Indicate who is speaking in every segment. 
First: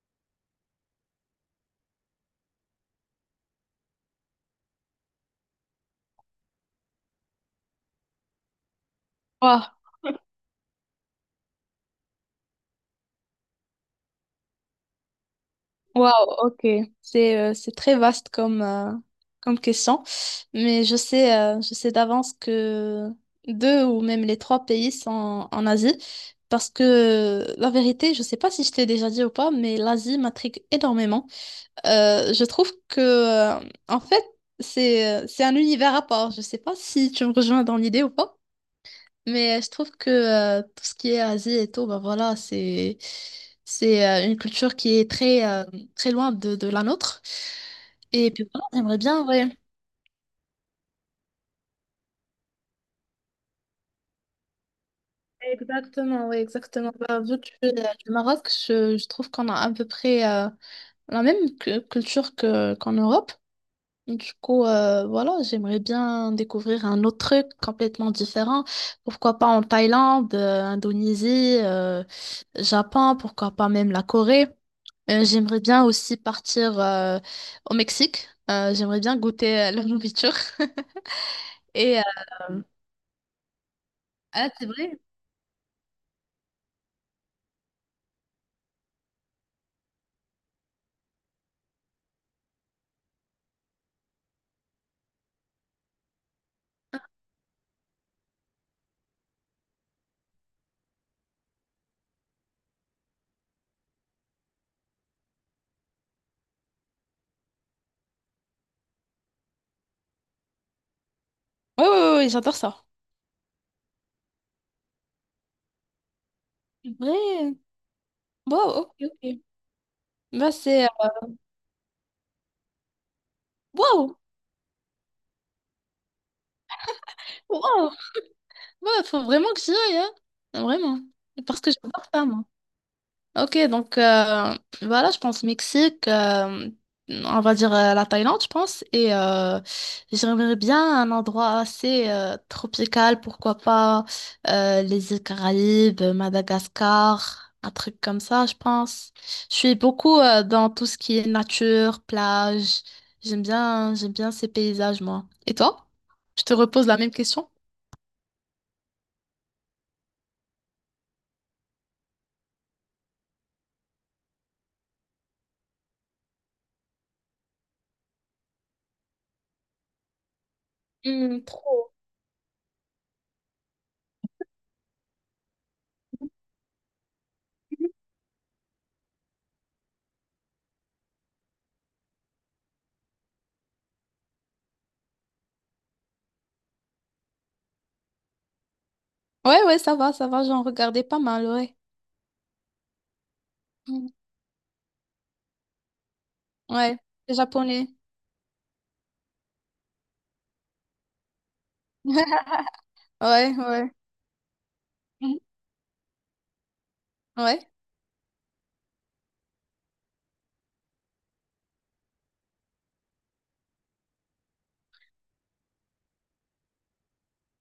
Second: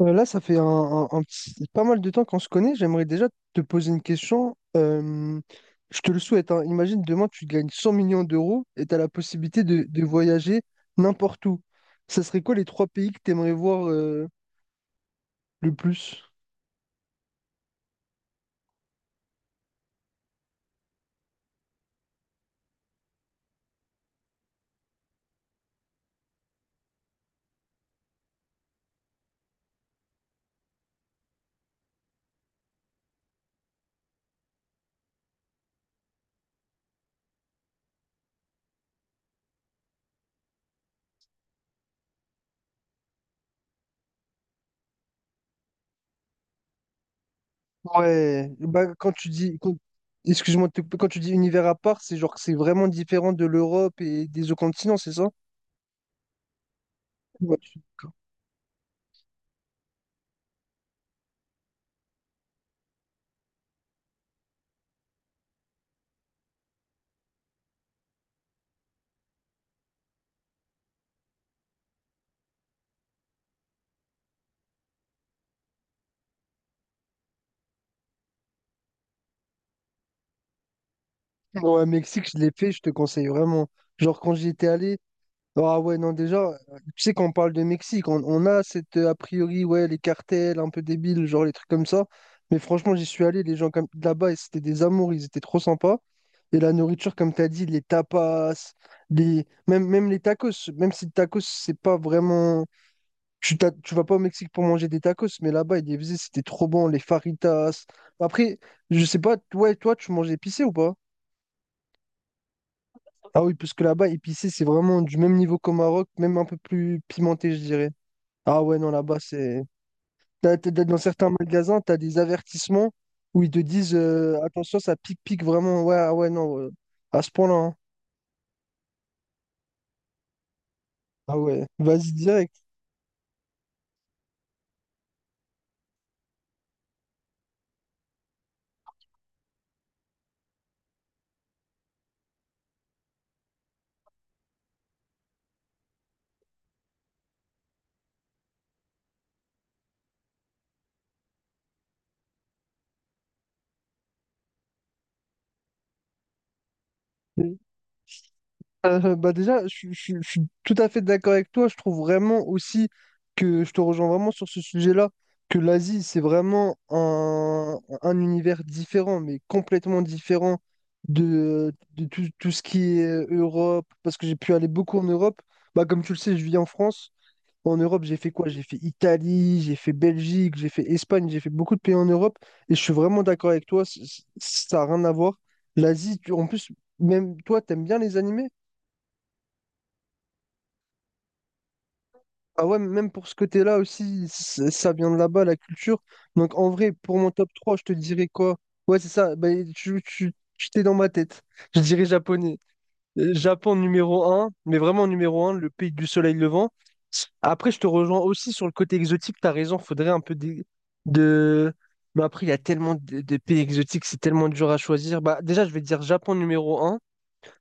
Speaker 1: Là, ça fait pas mal de temps qu'on se connaît. J'aimerais déjà te poser une question. Je te le souhaite, hein. Imagine demain, tu gagnes 100 millions d'euros et tu as la possibilité
Speaker 2: Waouh,
Speaker 1: de voyager n'importe où. Ça serait quoi les trois pays que tu aimerais voir le plus?
Speaker 2: ok. C'est très vaste comme, comme question. Mais je sais d'avance que deux ou même les trois pays sont en Asie. Parce que la vérité, je sais pas si je t'ai déjà dit ou pas, mais l'Asie m'intrigue énormément. Je trouve que, en fait, c'est un univers à part. Je sais pas si tu me rejoins dans l'idée ou pas. Mais je trouve que tout ce qui est Asie et tout, bah voilà, c'est une culture qui est très très loin de la nôtre. Et puis
Speaker 1: Ouais,
Speaker 2: voilà,
Speaker 1: bah,
Speaker 2: j'aimerais
Speaker 1: quand
Speaker 2: bien,
Speaker 1: tu
Speaker 2: ouais.
Speaker 1: dis, quand- excuse-moi, de te couper, quand tu dis univers à part, c'est genre que c'est vraiment différent de l'Europe et des autres continents, c'est ça?
Speaker 2: Exactement, oui, exactement. Bah, vu que
Speaker 1: Ouais, je
Speaker 2: je suis
Speaker 1: suis
Speaker 2: du Maroc, je trouve qu'on a à peu près la même culture que qu'en Europe. Du coup, voilà, j'aimerais bien découvrir un autre truc complètement différent. Pourquoi pas en Thaïlande, Indonésie, Japon, pourquoi pas même la Corée. J'aimerais bien aussi partir au Mexique. J'aimerais bien goûter leur nourriture.
Speaker 1: d'accord. Ouais,
Speaker 2: Et
Speaker 1: Mexique, je l'ai fait, je te conseille vraiment. Genre, quand j'y
Speaker 2: ah, c'est
Speaker 1: étais allé.
Speaker 2: vrai?
Speaker 1: Ah ouais, non, déjà, tu sais qu'on parle de Mexique, on a cette, a priori, ouais, les cartels un peu débiles, genre les trucs comme ça. Mais franchement, j'y suis allé, les gens comme là-bas, et c'était des amours, ils étaient trop sympas. Et la nourriture, comme tu as dit, les tapas. Même les tacos, même si le tacos, c'est pas vraiment. Tu vas pas au Mexique pour manger des tacos, mais là-bas, ils les faisaient, c'était trop bon, les faritas. Après, je sais pas, ouais, toi, tu manges épicé ou pas?
Speaker 2: Oui, oui, oui, j'adore ça.
Speaker 1: Ah oui, parce que là-bas, épicé, c'est vraiment du même niveau qu'au Maroc, même un peu
Speaker 2: C'est
Speaker 1: plus pimenté,
Speaker 2: vrai?
Speaker 1: je dirais. Ah
Speaker 2: Wow,
Speaker 1: ouais, non,
Speaker 2: ok,
Speaker 1: là-bas,
Speaker 2: ok.
Speaker 1: c'est.
Speaker 2: Bah, c'est...
Speaker 1: Dans certains magasins, tu as des avertissements où ils te disent
Speaker 2: Wow!
Speaker 1: attention, ça pique-pique vraiment. Ouais, ah ouais, non, à ce point-là, hein.
Speaker 2: Wow! Ouais, faut vraiment que j'y aille, hein. Vraiment.
Speaker 1: Ah
Speaker 2: Parce
Speaker 1: ouais,
Speaker 2: que j'adore
Speaker 1: vas-y
Speaker 2: ça, moi.
Speaker 1: direct.
Speaker 2: Ok, donc voilà, je pense Mexique, on va dire la Thaïlande, je pense, et j'aimerais bien un endroit assez tropical, pourquoi pas les îles Caraïbes, Madagascar, un truc comme ça, je pense. Je suis beaucoup dans tout ce qui est nature, plage, j'aime bien ces paysages, moi. Et toi? Je te repose la même question?
Speaker 1: Bah déjà, je suis tout à fait d'accord avec toi. Je trouve vraiment aussi que je te rejoins vraiment sur ce sujet-là, que l'Asie, c'est vraiment un univers différent, mais complètement différent
Speaker 2: Hmm,
Speaker 1: de,
Speaker 2: trop.
Speaker 1: de tout ce qui est Europe, parce que j'ai pu aller beaucoup en Europe. Bah, comme tu le sais, je vis en France. En Europe, j'ai fait quoi? J'ai fait Italie, j'ai fait Belgique, j'ai fait Espagne, j'ai fait beaucoup de pays en Europe. Et je suis vraiment d'accord avec toi, ça n'a rien à voir. L'Asie, en plus, même toi, t'aimes bien les animés?
Speaker 2: Ouais, ouais, ça va, j'en regardais pas mal, ouais.
Speaker 1: Ah ouais, même pour ce côté-là
Speaker 2: Hmm.
Speaker 1: aussi, ça vient de là-bas, la culture. Donc en vrai,
Speaker 2: Ouais,
Speaker 1: pour mon
Speaker 2: les
Speaker 1: top 3, je
Speaker 2: Japonais.
Speaker 1: te dirais quoi? Ouais, c'est ça, bah, tu, tu, tu t'es dans ma tête. Je dirais japonais.
Speaker 2: Ouais,
Speaker 1: Japon
Speaker 2: ouais.
Speaker 1: numéro un, mais vraiment
Speaker 2: Mhm.
Speaker 1: numéro un, le pays du soleil levant.
Speaker 2: Ouais.
Speaker 1: Après, je te rejoins aussi sur le côté exotique, t'as raison, faudrait un peu de- Mais après, il y a tellement de pays exotiques, c'est tellement dur à choisir. Bah, déjà, je vais dire Japon numéro un,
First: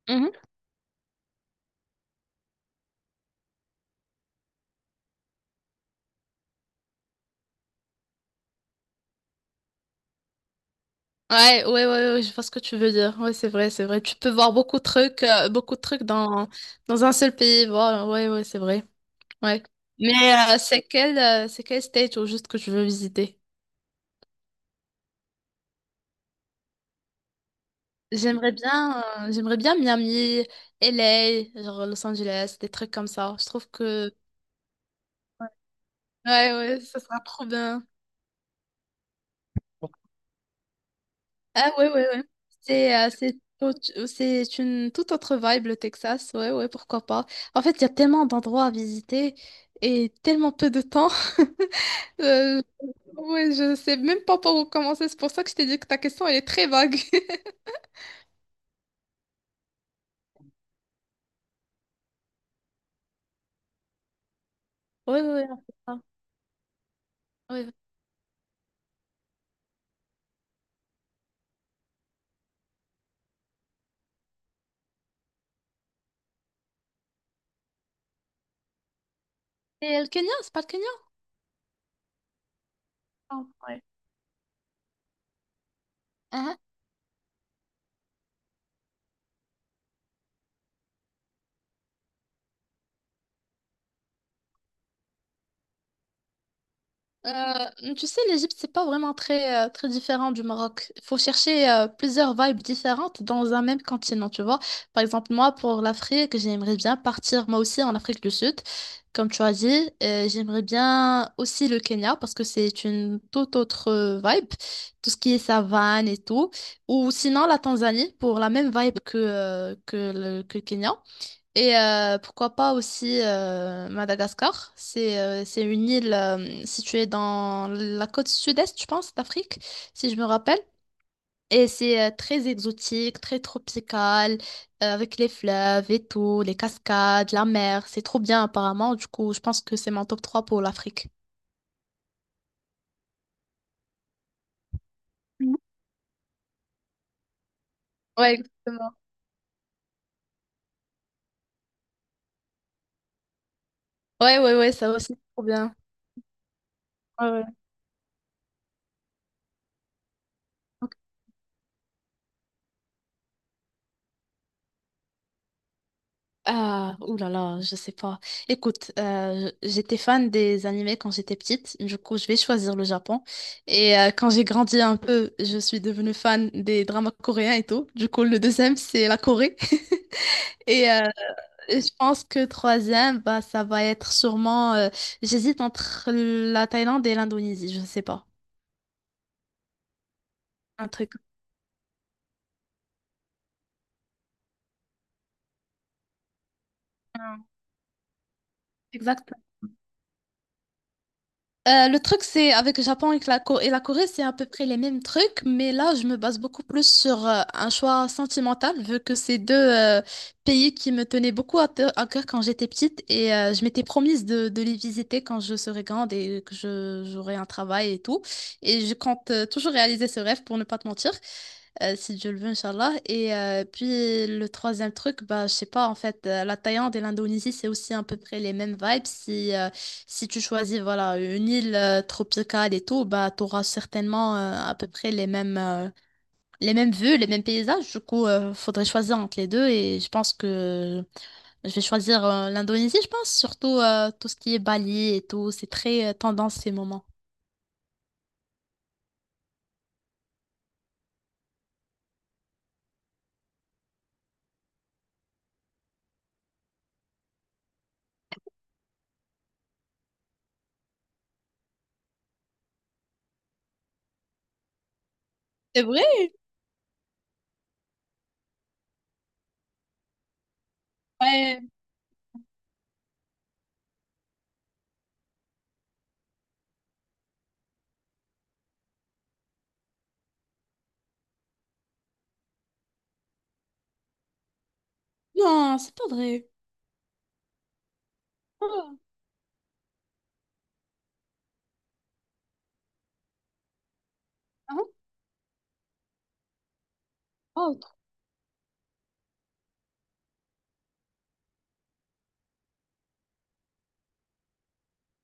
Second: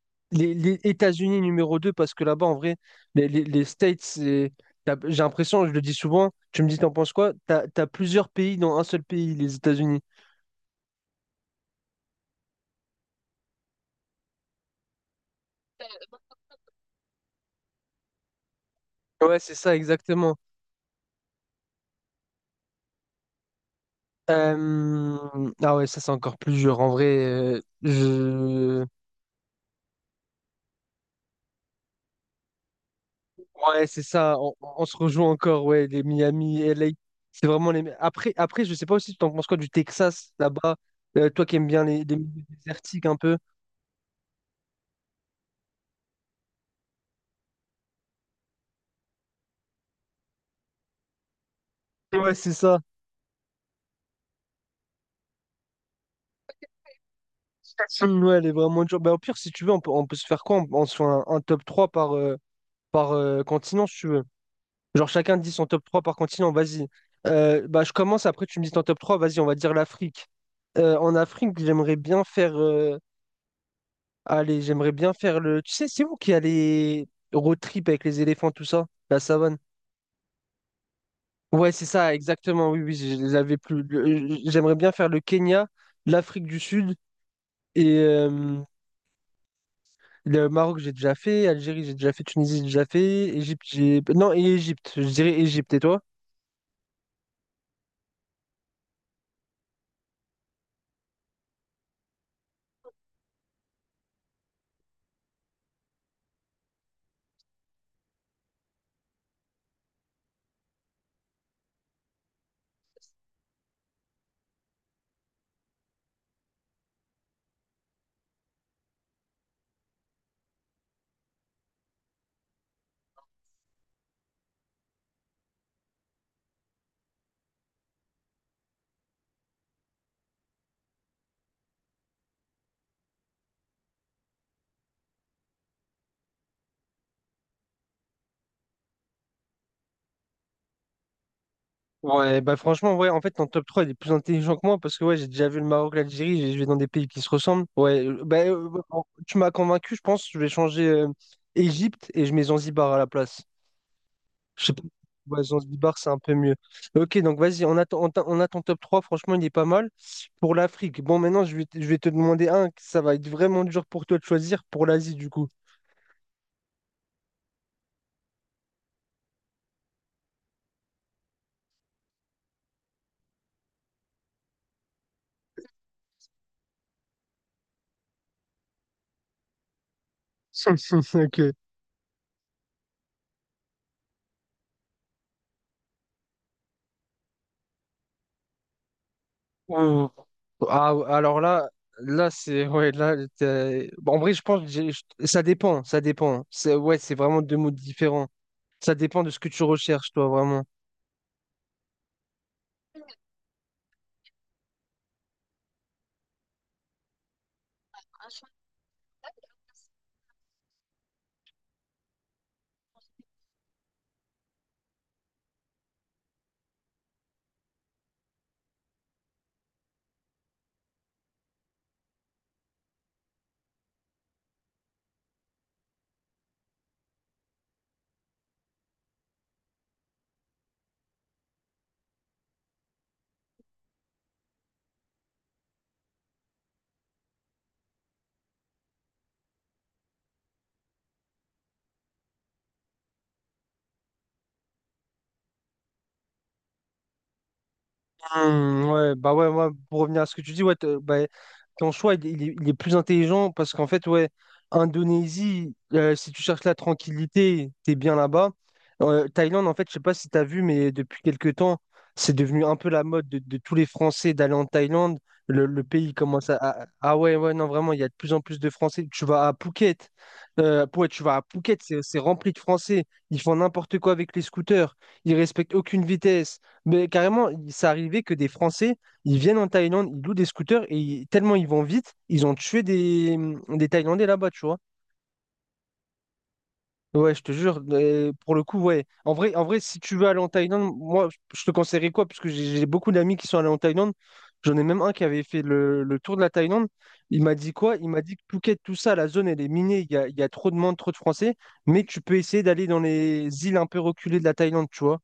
Speaker 2: Mhm.
Speaker 1: les États-Unis numéro 2 parce que là-bas, en vrai, les States, j'ai l'impression, je le dis souvent, tu me dis, t'en penses quoi? T'as plusieurs pays dans un seul pays, les États-Unis.
Speaker 2: Ouais, ouais, ouais, ouais, je vois ce que tu veux dire. Ouais, c'est vrai, c'est vrai. Tu peux voir beaucoup de trucs dans un seul pays. Voilà, ouais, ouais, c'est vrai.
Speaker 1: Ouais, c'est
Speaker 2: Ouais.
Speaker 1: ça,
Speaker 2: Mais
Speaker 1: exactement.
Speaker 2: c'est quel state au juste que tu veux visiter?
Speaker 1: Ah ouais, ça c'est encore plus dur. En vrai, euh, je...
Speaker 2: J'aimerais bien Miami, LA genre Los Angeles, des trucs comme ça. Je trouve
Speaker 1: Ouais, c'est
Speaker 2: que,
Speaker 1: ça. On se rejoint encore, ouais, les
Speaker 2: ouais,
Speaker 1: Miami,
Speaker 2: ouais,
Speaker 1: LA.
Speaker 2: ça sera trop bien.
Speaker 1: Après, je sais pas aussi, tu en penses quoi du Texas, là-bas? Toi qui aimes
Speaker 2: Ah
Speaker 1: bien
Speaker 2: ouais,
Speaker 1: les,
Speaker 2: ouais,
Speaker 1: les
Speaker 2: ouais.
Speaker 1: milieux désertiques un
Speaker 2: C'est
Speaker 1: peu.
Speaker 2: c'est une toute autre vibe, le Texas. Ouais, ouais, pourquoi pas. En fait, il y a tellement d'endroits à visiter et tellement peu de temps.
Speaker 1: Ouais, c'est
Speaker 2: Euh,
Speaker 1: ça.
Speaker 2: ouais, je sais même pas par où commencer. C'est pour ça que je t'ai dit que ta question, elle est très vague.
Speaker 1: Ouais, elle est vraiment dure. Bah, au pire, si tu veux, on peut se faire quoi? On se fait un top 3 par continent, si tu veux. Genre
Speaker 2: Ouais, ouais,
Speaker 1: chacun
Speaker 2: ouais,
Speaker 1: dit
Speaker 2: on
Speaker 1: son
Speaker 2: fait
Speaker 1: top
Speaker 2: ça.
Speaker 1: 3 par continent, vas-y. Euh,
Speaker 2: Ouais.
Speaker 1: bah, je commence, après tu me dis ton top 3 vas-y, on va dire l'Afrique. En Afrique, j'aimerais bien faire. Allez, j'aimerais bien faire le. Tu sais, c'est vous qui allez road trip avec les éléphants, tout ça, la savane.
Speaker 2: Et le Kenya, c'est pas le Kenya?
Speaker 1: Ouais, c'est ça, exactement, oui, oui, je les
Speaker 2: Ah,
Speaker 1: avais
Speaker 2: ouais.
Speaker 1: plus. J'aimerais bien faire le Kenya, l'Afrique du Sud et. Le Maroc, j'ai déjà fait. Algérie, j'ai déjà fait. Tunisie, j'ai déjà fait. Égypte, j'ai. Non, et Égypte. Je dirais Égypte. Et toi?
Speaker 2: Tu sais, l'Égypte, c'est pas vraiment très, très différent du Maroc. Il faut chercher plusieurs vibes différentes dans un même continent, tu vois. Par exemple, moi, pour l'Afrique, j'aimerais bien partir, moi aussi, en Afrique du Sud, comme tu as dit. J'aimerais bien aussi le Kenya, parce que c'est une toute autre vibe, tout ce qui est savane et tout. Ou sinon, la Tanzanie, pour la même vibe que le Kenya. Et pourquoi pas aussi Madagascar. C'est une île située dans la côte sud-est, je pense, d'Afrique, si je me rappelle. Et c'est très exotique, très tropical, avec les fleuves et tout, les cascades, la mer. C'est trop bien apparemment. Du coup, je pense que c'est mon top 3 pour l'Afrique.
Speaker 1: Ouais, bah franchement, ouais, en fait, ton top trois il est plus intelligent que moi parce que ouais, j'ai déjà
Speaker 2: Mhm.
Speaker 1: vu le Maroc, l'Algérie, je vais dans des pays qui se ressemblent. Ouais,
Speaker 2: Ouais,
Speaker 1: bah,
Speaker 2: exactement.
Speaker 1: bon, tu m'as convaincu, je pense, je vais changer Égypte et je mets Zanzibar à la place.
Speaker 2: Ouais, ouais,
Speaker 1: Je
Speaker 2: ouais,
Speaker 1: sais pas.
Speaker 2: ça aussi, c'est
Speaker 1: Ouais,
Speaker 2: trop bien.
Speaker 1: Zanzibar, c'est un peu mieux. Ok,
Speaker 2: Ouais,
Speaker 1: donc
Speaker 2: ouais.
Speaker 1: vas-y, on a ton top 3. Franchement, il est pas mal. Pour l'Afrique, bon, maintenant, je vais te demander un. Que Ça va être vraiment dur pour toi de choisir pour l'Asie, du coup.
Speaker 2: Ah, ouh là là, je sais pas. Écoute, j'étais fan des animés quand j'étais petite, du coup je vais choisir le Japon. Et quand j'ai grandi un peu, je suis devenue fan des dramas coréens et tout. Du coup le deuxième c'est la Corée. Et
Speaker 1: Ok.
Speaker 2: je pense que troisième, bah ça va être sûrement. J'hésite entre la Thaïlande et l'Indonésie, je sais pas.
Speaker 1: Ouh.
Speaker 2: Un
Speaker 1: Ah,
Speaker 2: truc.
Speaker 1: alors là, là, c'est. Ouais, là, bon, en vrai, je pense que ça dépend. Ça dépend. Ouais, c'est vraiment deux mots différents. Ça dépend de ce
Speaker 2: Exactement.
Speaker 1: que tu recherches, toi, vraiment.
Speaker 2: Le truc, c'est avec le Japon et que et la Corée, c'est à peu près les mêmes trucs, mais là, je me base beaucoup plus sur un choix sentimental, vu que c'est deux pays qui me tenaient beaucoup à, à cœur quand j'étais petite et je m'étais promise de les visiter quand je serai grande et que j'aurai un travail et tout. Et je compte toujours réaliser ce rêve pour ne pas te mentir. Si Dieu le veut, Inch'Allah. Et puis le troisième truc, bah, je sais pas, en fait, la Thaïlande et l'Indonésie, c'est aussi à peu près les mêmes vibes. Si, si tu choisis voilà une île tropicale et tout, bah tu auras certainement à peu près les mêmes vues, les mêmes paysages. Du coup, faudrait choisir entre les deux et je pense que je vais choisir l'Indonésie, je pense, surtout tout ce qui est Bali et tout, c'est très tendance ces moments.
Speaker 1: Ouais, bah ouais, moi, pour revenir à ce que tu dis, ouais, bah, ton choix, il est plus intelligent parce qu'en fait, ouais, Indonésie, si tu cherches la tranquillité, t'es bien là-bas. Thaïlande, en fait, je sais pas si t'as vu, mais depuis quelques temps, c'est devenu un peu la mode de tous les Français d'aller en Thaïlande. Le
Speaker 2: C'est vrai?
Speaker 1: pays commence à. Ah ouais, ouais, non, vraiment, il y a de plus en plus de Français. Tu vas à Phuket, ouais, tu vas à
Speaker 2: Ouais.
Speaker 1: Phuket, c'est rempli de Français. Ils font n'importe quoi avec les scooters. Ils respectent aucune vitesse. Mais carrément, ça arrivait que des Français, ils viennent en Thaïlande, ils louent des scooters et tellement ils vont vite, ils ont tué des Thaïlandais là-bas, tu vois.
Speaker 2: Non, c'est pas vrai.
Speaker 1: Ouais, je te jure, pour le coup, ouais. En vrai, si tu veux aller en Thaïlande, moi, je te conseillerais quoi? Parce que j'ai beaucoup d'amis qui sont allés en Thaïlande. J'en ai même un qui avait fait le tour de la Thaïlande. Il m'a dit
Speaker 2: Oh,
Speaker 1: quoi?
Speaker 2: trop-
Speaker 1: Il m'a dit que Phuket, tout ça, la zone, elle est minée. Il y a trop de monde, trop de Français. Mais tu peux essayer d'aller dans les îles un peu reculées de la Thaïlande, tu vois.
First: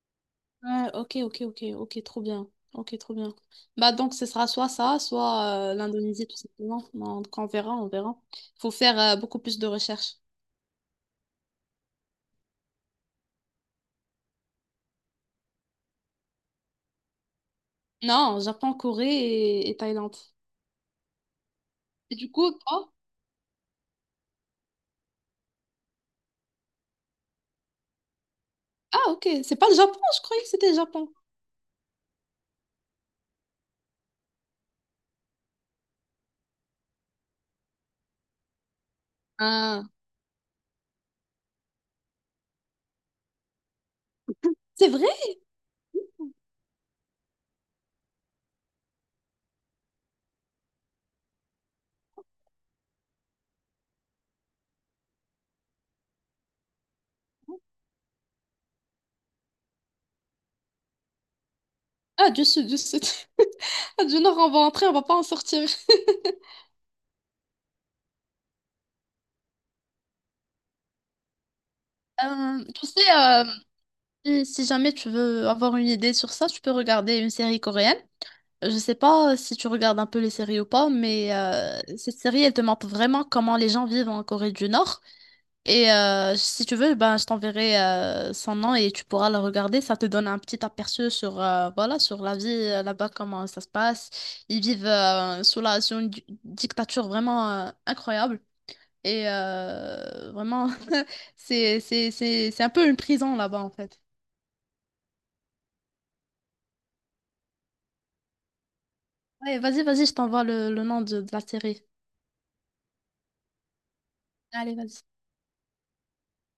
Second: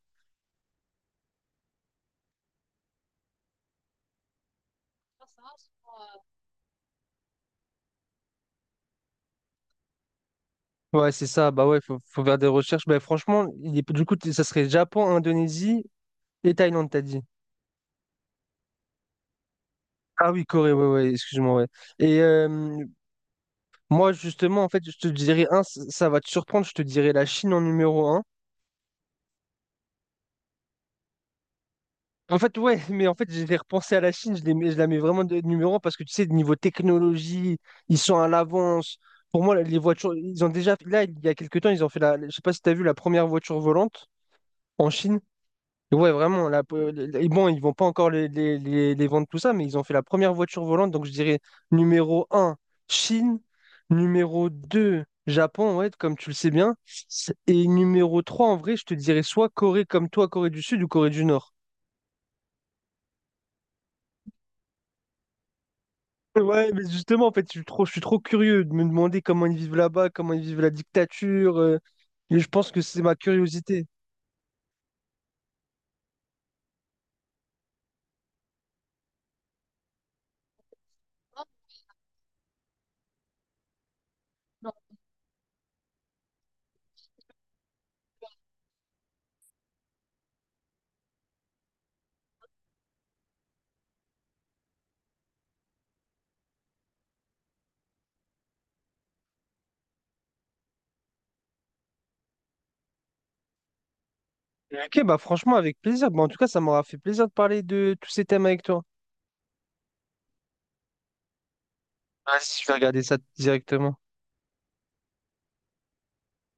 Speaker 2: ouais, ok, ok, ok, ok, trop bien. Ok, trop bien. Bah donc ce sera soit ça, soit l'Indonésie tout simplement. Donc on verra, on verra. Faut faire beaucoup plus de recherches.
Speaker 1: Ouais, c'est ça. Bah ouais, faut faire des recherches. Bah franchement, du coup, ça serait Japon, Indonésie et Thaïlande, t'as dit.
Speaker 2: Non, Japon, Corée et Thaïlande.
Speaker 1: Ah oui, Corée, ouais, ouais, excuse-moi, ouais.
Speaker 2: Et
Speaker 1: Et
Speaker 2: du coup, toi?
Speaker 1: moi, justement, en fait, je te dirais, un, ça va te surprendre, je te dirais la Chine en numéro un.
Speaker 2: Ah, ok. C'est pas le Japon, je croyais que c'était le Japon.
Speaker 1: En fait, ouais, mais en fait, j'ai repensé à la Chine, je la mets vraiment de numéro un parce que tu sais, niveau technologie, ils sont à l'avance. Pour moi, les
Speaker 2: Ah,
Speaker 1: voitures, ils ont déjà, là, il y a quelques temps, ils ont fait je sais pas si t'as vu la première voiture volante
Speaker 2: c'est
Speaker 1: en
Speaker 2: vrai?
Speaker 1: Chine. Ouais, vraiment. Et bon, ils vont pas encore les vendre tout ça, mais ils ont fait la première voiture volante. Donc, je dirais numéro un Chine. Numéro 2 Japon, ouais, comme tu le sais bien. Et numéro 3 en vrai, je te dirais soit Corée comme toi, Corée du Sud ou Corée du Nord.
Speaker 2: Ah, du sud, du sud. Ah, Du nord, on va entrer, on va pas en sortir.
Speaker 1: Ouais, mais justement, en fait, je suis trop curieux de me demander comment ils vivent là-bas, comment ils vivent la dictature. Et je pense que
Speaker 2: Tu sais,
Speaker 1: c'est ma curiosité.
Speaker 2: si jamais tu veux avoir une idée sur ça, tu peux regarder une série coréenne. Je sais pas si tu regardes un peu les séries ou pas, mais cette série, elle te montre vraiment comment les gens vivent en Corée du Nord. Et si tu veux, ben, je t'enverrai son nom et tu pourras le regarder. Ça te donne un petit aperçu sur, voilà, sur la vie là-bas, comment ça se passe. Ils vivent sous sous une dictature vraiment incroyable. Et vraiment, c'est un peu une prison là-bas, en fait.
Speaker 1: Ok, bah franchement, avec plaisir. Bah, en tout cas, ça m'aura fait plaisir de parler de tous ces thèmes avec toi.
Speaker 2: Ouais, vas-y, vas-y, je t'envoie le nom de la série.
Speaker 1: Vas-y, je vais regarder ça directement.
Speaker 2: Allez, vas-y.